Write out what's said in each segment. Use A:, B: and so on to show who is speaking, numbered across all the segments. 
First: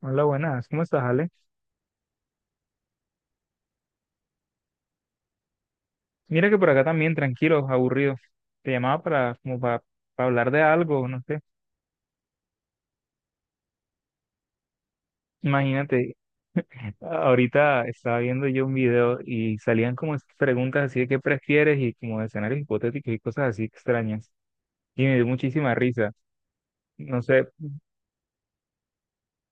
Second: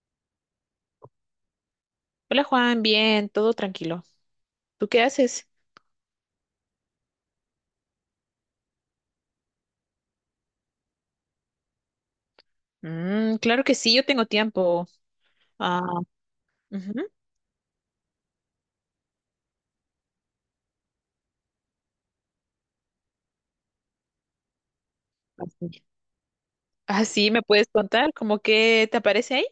A: Hola, buenas. ¿Cómo estás, Ale?
B: Hola Juan, bien, todo tranquilo. ¿Tú qué haces?
A: Mira que por acá también, tranquilo, aburrido. Te llamaba para hablar de algo, no sé.
B: Mm, claro que sí, yo tengo tiempo. Ah,
A: Imagínate,
B: ujú.
A: ahorita estaba viendo yo un video y salían como esas preguntas así de qué prefieres y como de escenarios hipotéticos y cosas así extrañas. Y me dio muchísima
B: Así.
A: risa.
B: Ah,
A: No
B: sí, me
A: sé,
B: puedes contar, ¿cómo que te aparece ahí?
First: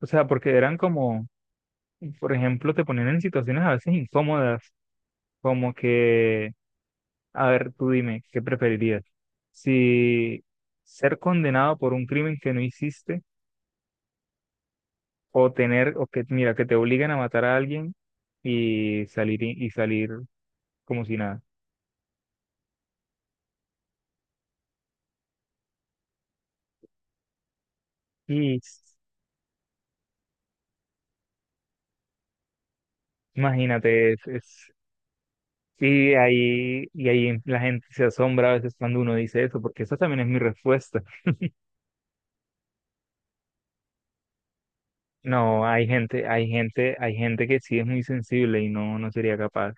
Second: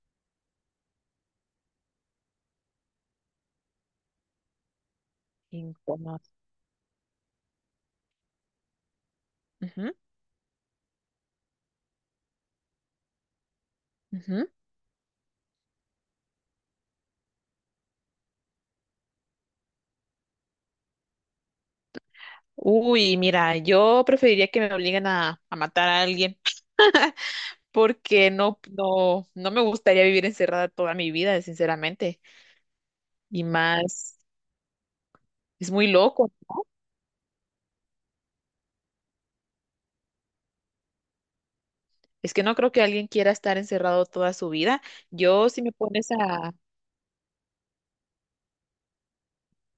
A: o sea, porque eran como, por ejemplo, te ponían en situaciones a veces incómodas, como
B: Incómodo.
A: que, a ver, tú dime, ¿qué preferirías?
B: Ujú,
A: Si ser condenado por un crimen que no hiciste,
B: ujú.
A: O tener, o que, mira, que te obliguen a matar a alguien y salir, y salir como si nada.
B: Uy, mira, yo preferiría que me obliguen a matar a alguien porque
A: Y
B: no,
A: s-
B: no, no me gustaría vivir encerrada toda mi vida, sinceramente. Y
A: imagínate,
B: más, es muy
A: y
B: loco.
A: ahí, y ahí la gente se asombra a veces cuando uno dice eso, porque esa también es mi respuesta.
B: Es que no creo que alguien quiera estar encerrado toda su vida. Yo, si
A: No,
B: me
A: hay
B: pones
A: gente, hay
B: a...
A: gente, hay gente que sí es muy sensible y no, no sería capaz.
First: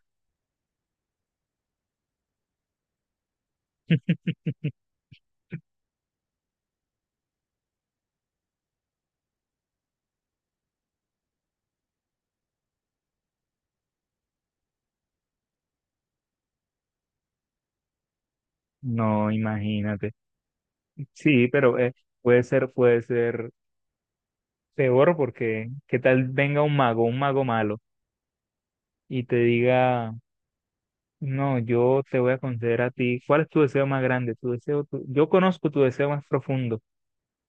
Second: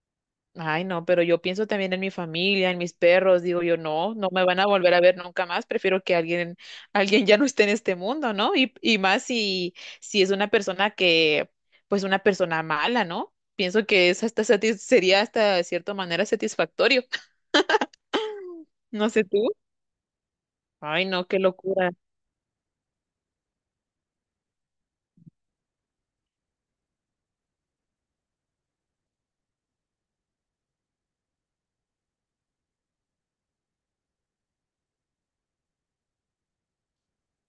B: Ay, no, pero yo pienso también en mi familia, en mis perros, digo yo, no, no me van a volver a ver nunca más, prefiero que alguien, alguien ya no esté en este mundo, ¿no? Y más si, si es una persona que, pues una persona mala, ¿no? Pienso que es hasta satis- sería hasta de cierta manera satisfactorio. No sé
A: No,
B: tú.
A: imagínate.
B: Ay, no, qué
A: Sí, pero
B: locura.
A: puede ser peor porque ¿qué tal venga un mago malo y te diga: "No, yo te voy a conceder a ti. ¿Cuál es tu deseo más grande? Yo conozco tu deseo más profundo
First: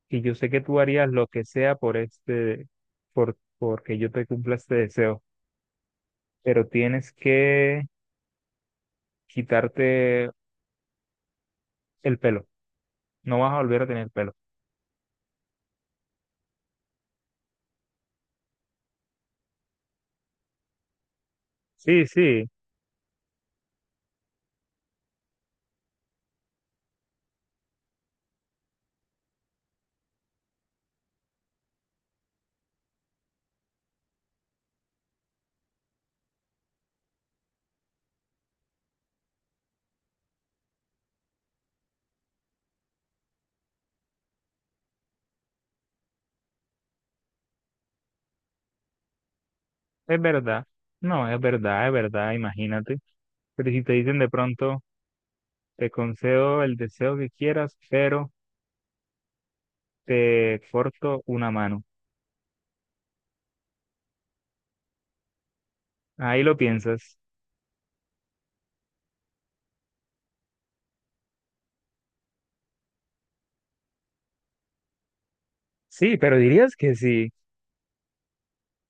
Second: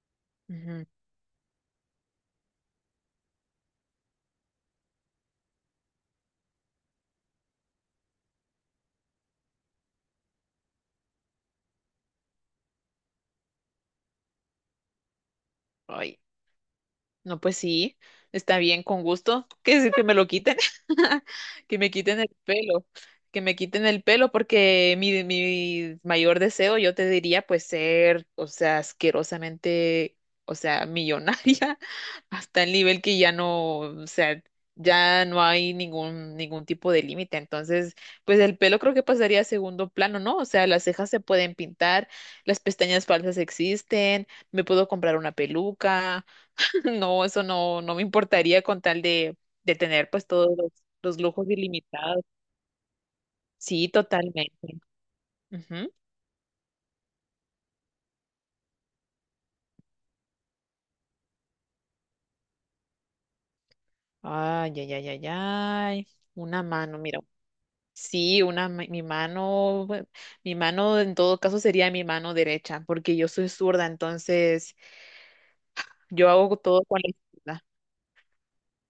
A: y yo sé que tú
B: Ujú.
A: harías lo que sea por este, porque yo te cumpla este deseo. Pero tienes que quitarte el pelo. No vas a volver a tener pelo."
B: Ay. No, pues sí, está bien, con gusto. ¿Qué decir que me lo quiten? Que me
A: Sí,
B: quiten el
A: sí,
B: pelo, que me quiten el pelo porque mi mayor deseo, yo te diría, pues ser, o sea, asquerosamente, o sea, millonaria, hasta el nivel que ya no, o sea, ya no hay ningún tipo de límite. Entonces, pues el pelo creo que pasaría a segundo plano, ¿no? O sea, las cejas se pueden pintar, las pestañas falsas existen, me puedo comprar una peluca. No, eso no, no me importaría con tal de tener
A: es
B: pues todos
A: verdad.
B: los
A: No, es
B: lujos
A: verdad, es
B: ilimitados.
A: verdad. Imagínate. Pero si
B: Sí,
A: te dicen de
B: totalmente.
A: pronto, te
B: Ujú.
A: concedo el deseo que quieras, pero te corto una mano.
B: Ay, ay, ay, ay, ay.
A: Ahí lo
B: Una mano,
A: piensas.
B: mira. Sí, una, ma- mi mano, bueno, mi mano en todo caso sería mi mano derecha, porque yo soy zurda, entonces
A: Sí,
B: yo
A: pero
B: hago
A: dirías
B: todo
A: que
B: con la
A: sí.
B: izquierda.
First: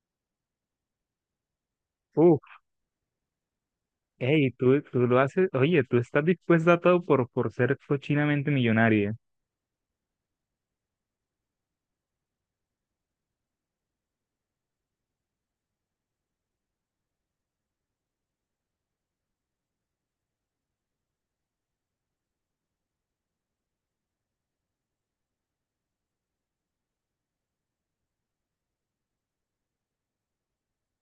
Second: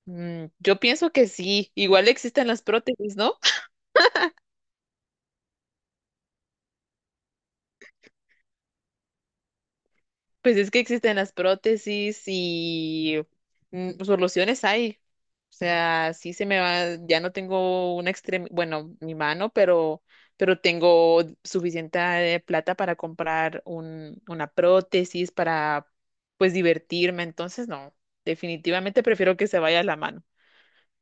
B: Mm, yo pienso que sí, igual existen
A: Uf,
B: las prótesis, ¿no?
A: hey, tú lo haces, oye, tú estás dispuesta a todo por ser cochinamente millonaria.
B: Pues es que existen las prótesis y pues, soluciones hay. O sea, sí se me va, ya no tengo una extremidad, bueno, mi mano, pero tengo suficiente plata para comprar un, una prótesis para, pues, divertirme. Entonces, no, definitivamente prefiero que se vaya la mano.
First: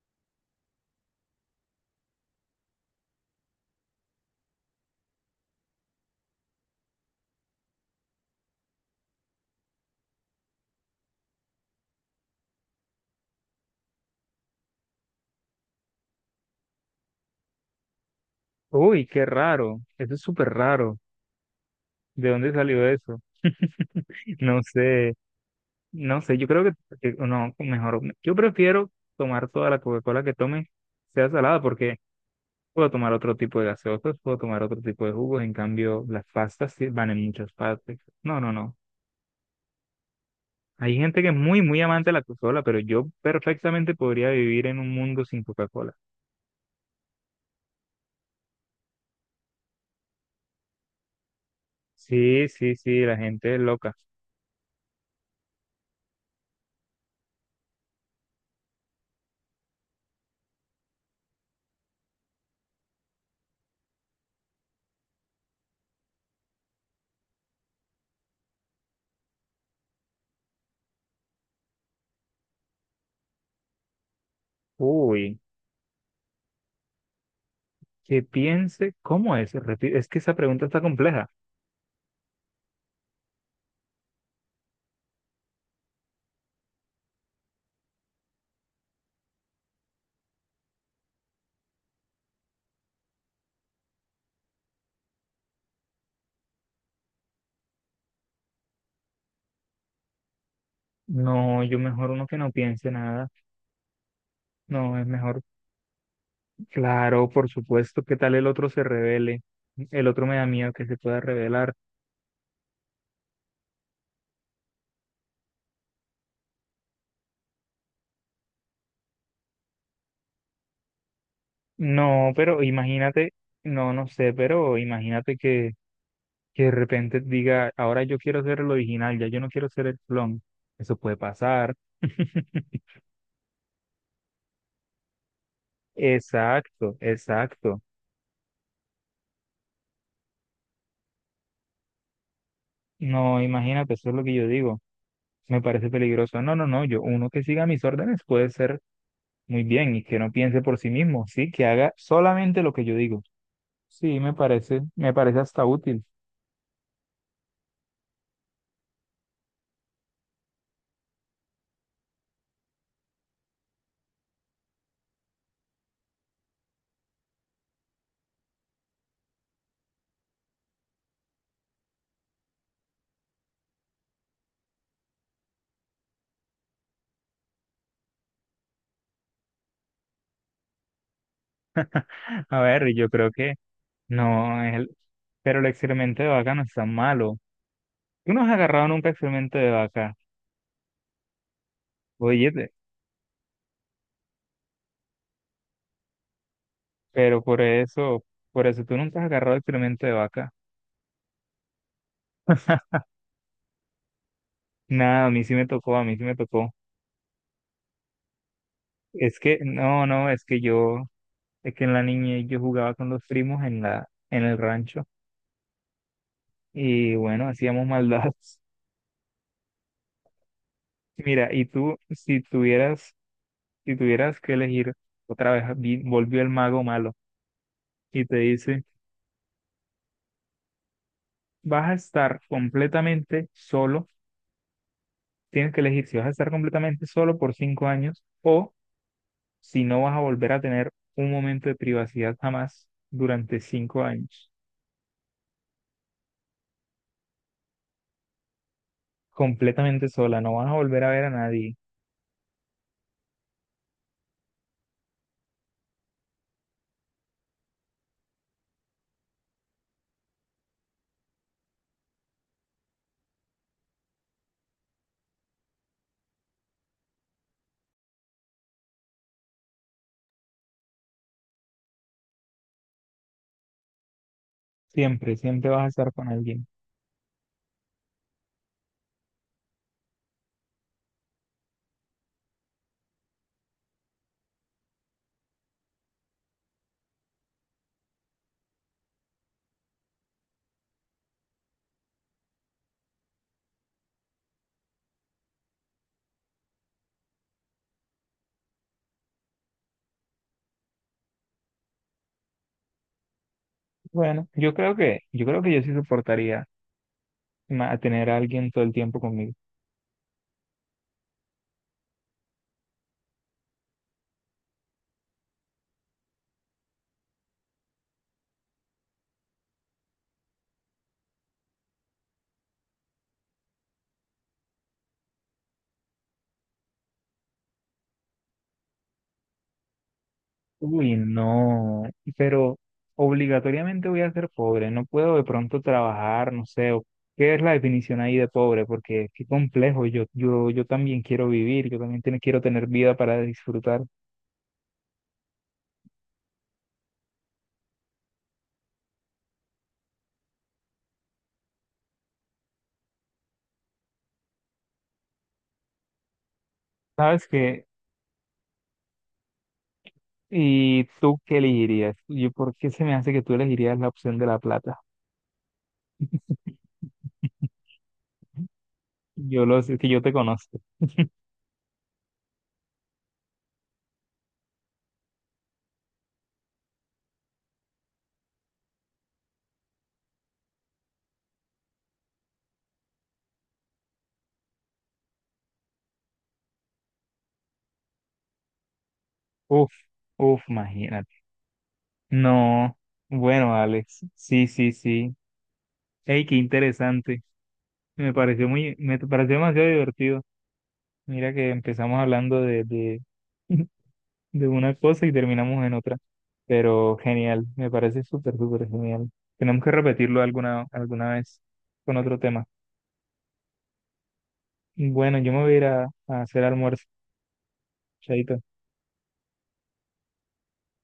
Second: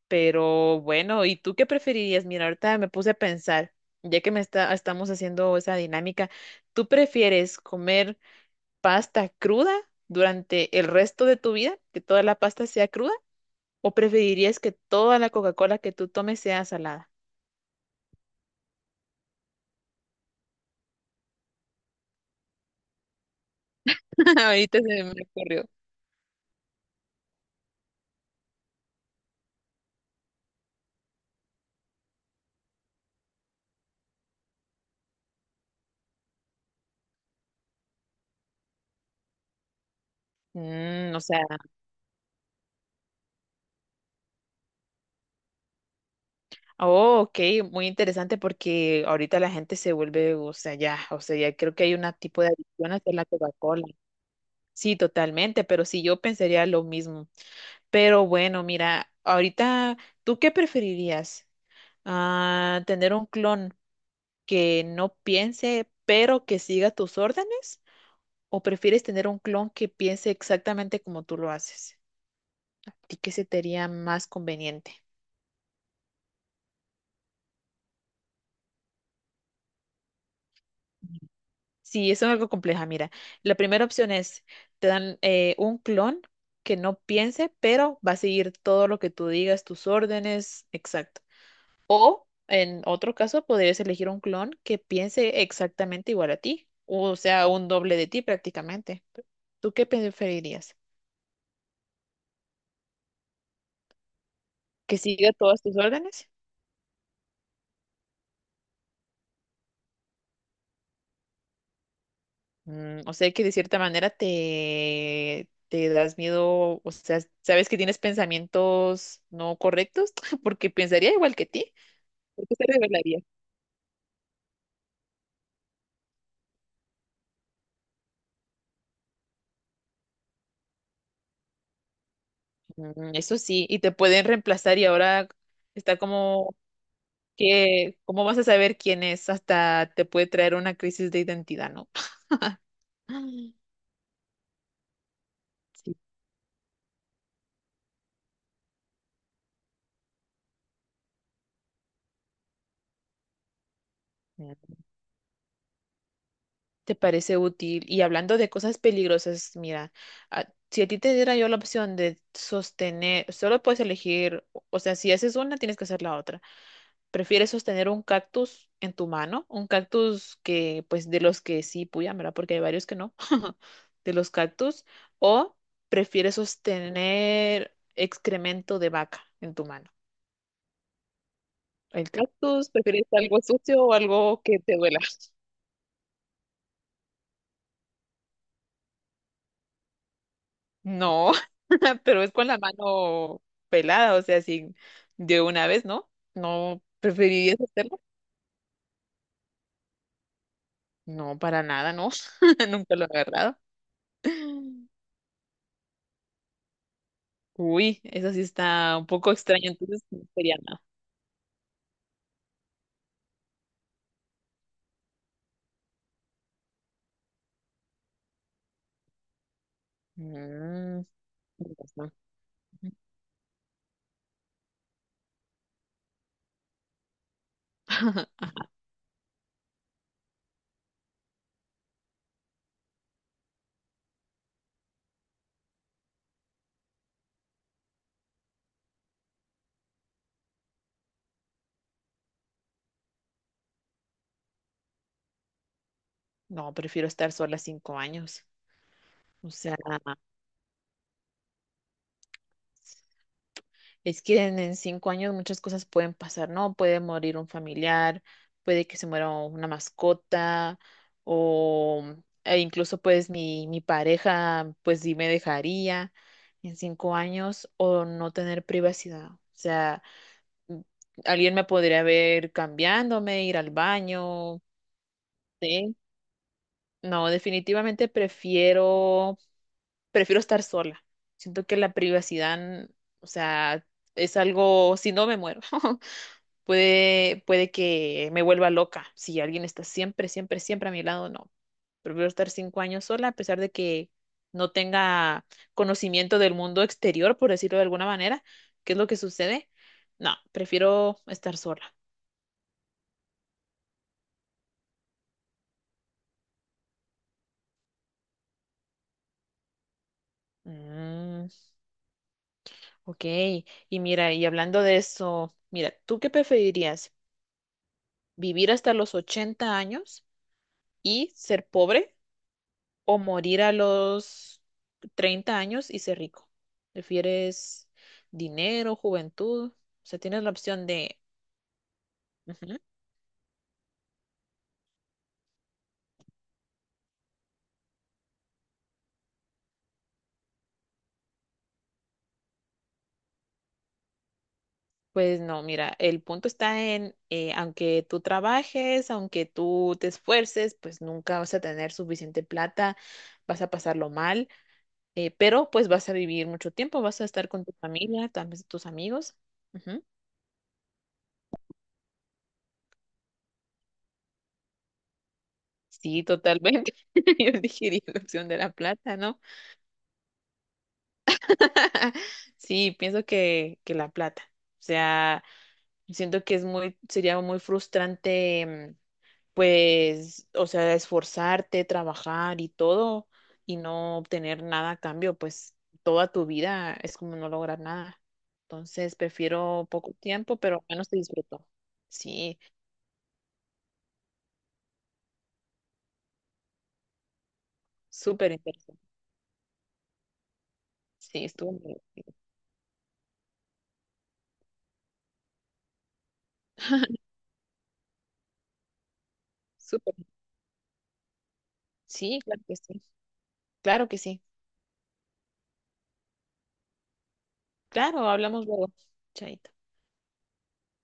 B: Pero bueno, ¿y tú qué preferirías? Mira, ahorita me puse a pensar, ya que me está, estamos haciendo esa dinámica, ¿tú prefieres comer pasta cruda durante el resto de tu vida, que toda la pasta sea cruda, o preferirías que toda la Coca-Cola que tú tomes sea salada?
A: Uy, qué raro, eso es súper raro. ¿De dónde salió eso? No
B: Ahorita se me
A: sé,
B: ocurrió.
A: no sé, yo creo que, no, mejor, yo prefiero tomar toda la Coca-Cola que tome, sea salada, porque puedo tomar otro tipo de gaseosas, puedo tomar otro tipo de jugos, en cambio las pastas sí van en muchas partes. No, no, no. Hay
B: Mm, o
A: gente que es
B: sea,
A: muy, muy amante de la Coca-Cola, pero yo perfectamente podría vivir en un mundo sin Coca-Cola.
B: oh, ok, muy interesante porque ahorita la gente se vuelve, o sea, ya creo que hay un tipo
A: Sí,
B: de
A: sí,
B: adicción
A: sí,
B: hacia
A: la
B: la
A: gente es
B: Coca-Cola.
A: loca.
B: Sí, totalmente, pero sí, yo pensaría lo mismo. Pero bueno, mira, ahorita, ¿tú qué preferirías? Ah, ¿tener un clon que no piense, pero que siga tus órdenes? ¿O prefieres tener un clon que piense exactamente como tú lo haces? ¿A ti qué se te haría más conveniente?
A: Uy, que piense, ¿cómo es? Es que esa pregunta está compleja.
B: Sí, eso es algo compleja. Mira, la primera opción es, te dan un clon que no piense, pero va a seguir todo lo que tú digas, tus órdenes, exacto. O en otro caso, podrías elegir un clon que piense exactamente igual a ti, o sea, un doble de ti prácticamente. ¿Tú qué preferirías?
A: No, yo mejor uno que no piense nada. No,
B: ¿Que
A: es
B: siga
A: mejor,
B: todas tus órdenes?
A: claro, por supuesto, ¿qué tal el otro se revele? El otro me da miedo que se pueda revelar.
B: Mm, o sea que de cierta manera te das miedo, o sea, sabes que tienes pensamientos no correctos, porque pensaría igual que ti,
A: No,
B: porque
A: pero
B: se revelaría.
A: imagínate, no, no sé, pero imagínate que de repente diga: "Ahora yo quiero ser el original, ya yo no quiero ser el clon." Eso puede pasar.
B: Mm, eso sí, y te pueden reemplazar y ahora está como
A: Exacto, exacto.
B: que, ¿cómo vas a saber quién es? Hasta te puede traer una crisis de identidad, ¿no?
A: No, imagínate, eso es lo que yo digo. Me parece
B: Sí.
A: peligroso. No, no, no, uno que siga mis órdenes puede ser muy bien y que no piense por sí mismo, sí, que haga solamente lo que yo digo. Sí, me
B: Mm,
A: parece, me parece hasta útil.
B: te parece útil. Y hablando de cosas peligrosas, mira, a- si a ti te diera yo la opción de sostener, solo puedes elegir, o sea, si haces una, tienes que hacer la otra. ¿Prefieres sostener un cactus en tu mano? Un cactus que, pues, de los que sí puyan, ¿verdad? Porque hay varios que no, de los cactus. ¿O prefieres sostener excremento de vaca en tu mano? ¿El
A: A
B: cactus?
A: ver,
B: ¿Prefieres
A: yo creo
B: algo
A: que
B: sucio o algo que
A: no,
B: te duela?
A: pero el experimento de vaca no es tan malo. Tú no has agarrado nunca experimento de vaca,
B: No, pero es con
A: oye,
B: la mano pelada, o sea, así de una vez, ¿no? ¿No
A: pero
B: preferirías
A: por
B: hacerlo?
A: eso, por eso tú nunca has agarrado experimento de vaca.
B: No, para nada, no. Nunca lo he agarrado.
A: Nada, a mí sí me tocó, a mí sí me tocó.
B: Uy, eso sí está un poco
A: Es que,
B: extraño, entonces
A: no,
B: no
A: no, es
B: sería
A: que
B: nada.
A: yo, es que en la niñez yo jugaba con los primos en en el rancho. Y bueno, hacíamos maldades.
B: Mm,
A: Mira, y
B: tienes
A: tú,
B: razón.
A: si tuvieras, que elegir, otra vez volvió el mago malo y te dice: "Vas a estar completamente solo, tienes que elegir si vas a estar completamente solo por 5 años o si no vas a volver a tener un momento de privacidad jamás durante 5 años,
B: No, prefiero estar sola 5 años. O sea,
A: completamente sola, no vas a volver a ver a nadie,
B: es que en 5 años muchas cosas pueden pasar, ¿no? Puede morir un familiar, puede que se muera una mascota, o e incluso pues mi pareja, pues sí me dejaría en 5 años, o no tener privacidad. O sea, m- alguien me podría ver cambiándome, ir al baño,
A: siempre, siempre vas a
B: ¿sí?
A: estar con alguien."
B: No, definitivamente prefiero prefiero estar sola. Siento que la privacidad, o sea, es algo, si no me muero, puede que me vuelva loca. Si alguien está siempre, siempre, siempre a mi lado, no. Prefiero estar 5 años sola, a pesar de que no tenga conocimiento del mundo exterior, por decirlo de alguna manera, qué es lo que sucede. No, prefiero estar sola.
A: Bueno, yo creo que yo sí soportaría tener a alguien todo el tiempo conmigo.
B: Mm, ok, y mira, y hablando de eso, mira, ¿tú qué preferirías? ¿Vivir hasta los 80 años y ser pobre o morir a los 30 años y ser rico? ¿Prefieres dinero, juventud? O sea, tienes la opción
A: Uy,
B: de...
A: no, pero
B: Ujú.
A: obligatoriamente voy a ser pobre, no puedo de pronto trabajar, no sé, ¿qué es la definición ahí de pobre? Porque qué complejo, yo también quiero vivir, yo también quiero tener vida para disfrutar.
B: Pues no, mira, el punto está en, aunque tú trabajes, aunque tú te esfuerces, pues nunca vas a tener suficiente plata, vas a pasarlo mal, pero pues vas a vivir mucho tiempo, vas a
A: ¿Sabes
B: estar con tu
A: qué?
B: familia, también tus amigos. Ujú.
A: ¿Y tú qué elegirías? ¿Por qué se me hace que tú elegirías la opción de la plata?
B: Sí, totalmente. Yo elegiría la opción de la plata, ¿no?
A: Yo lo sé, que yo te conozco.
B: Sí, pienso que, la plata. O sea, siento que es muy, sería muy frustrante, mm, pues, o sea, esforzarte, trabajar y todo, y no obtener nada a cambio, pues toda tu vida es como no lograr nada. Entonces, prefiero
A: Uf,
B: poco tiempo,
A: uf,
B: pero al menos te
A: imagínate.
B: disfruto. Sí,
A: No, bueno, Alex, sí, sí, sí. Ey, qué interesante.
B: súper interesante.
A: Me pareció demasiado divertido.
B: Sí,
A: Mira que
B: estuvo muy
A: empezamos
B: divertido.
A: hablando de una cosa y terminamos en otra, pero genial, me parece súper, súper genial. Tenemos que
B: Súper.
A: repetirlo alguna vez con otro
B: Sí, claro
A: tema.
B: que sí. Claro que sí.
A: Bueno, yo me voy a ir a hacer almuerzo,
B: Claro,
A: chaito.
B: hablamos luego. Chaito.